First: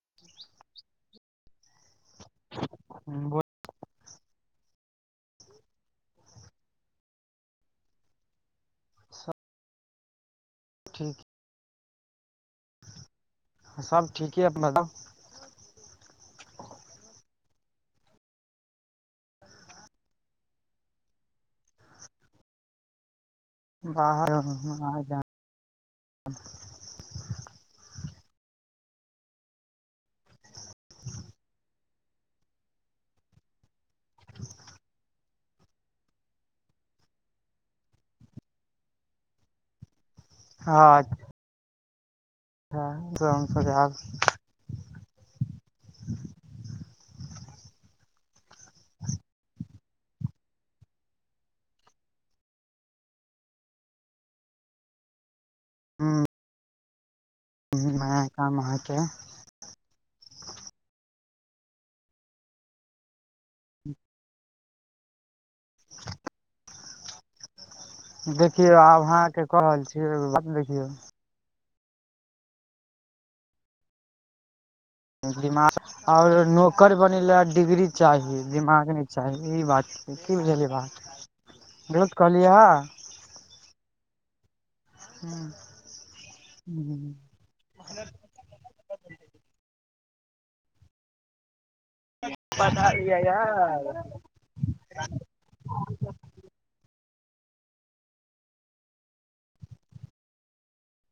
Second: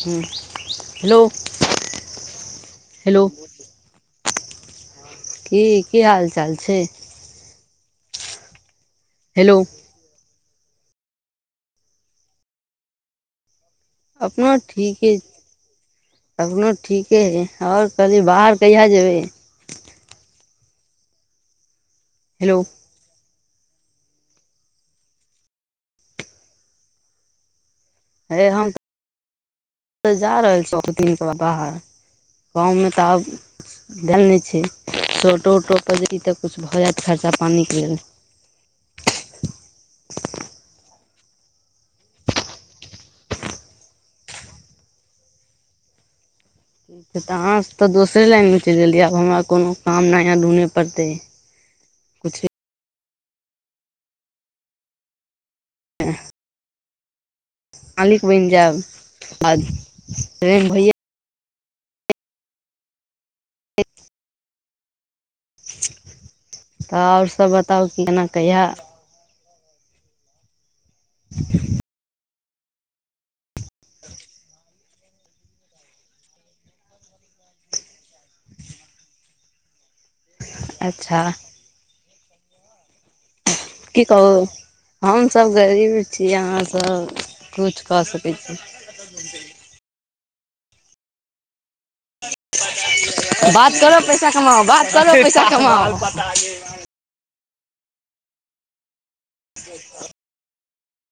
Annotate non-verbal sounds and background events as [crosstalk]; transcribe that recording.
हू hello hello बोल की की हाल चाल छै सब हेलो ठीक सब ठीके अपना अपन बताउ ठीके अपनों ठीके हइ ओर कहलियै बाहर कहिया जेबै हेलो बाहर [unintelligible] हे हम त जा रहल छ दिन मे बाहर गाँव मे तऽ आब देल नय छैय शोटो उटोपर जे ई तऽ किछु भऽ जायत खर्चा पानी के लेल [unintelligible] [unintelligible] तऽ अहाँ तऽ दोसरे लाइन मे चलि गेलियै आब हमरा कोनो काम नया ढूँढ पड़तै कुछ भी हू मालिक बनि काम जायब अहाँके बाद मे भैया त आओर सब बताउ केना कहिया देखियौ आब अहाँ के क रहल छियै यौ बतबे के ये [inaudible] दिमाग आओर नौकर बनैले डिग्री चाही दिमाग नय चाही इ बात कि बुझलियै बात अच्छा विरोध कहलियै हँ की कहू हम सब गरीब छिय अहाँ हम्म। सब कुछ क सकै छी [unintelligible] पता ये बात यार करो पैसा कमाओ बात करो पैसा कमाओ [inaudible]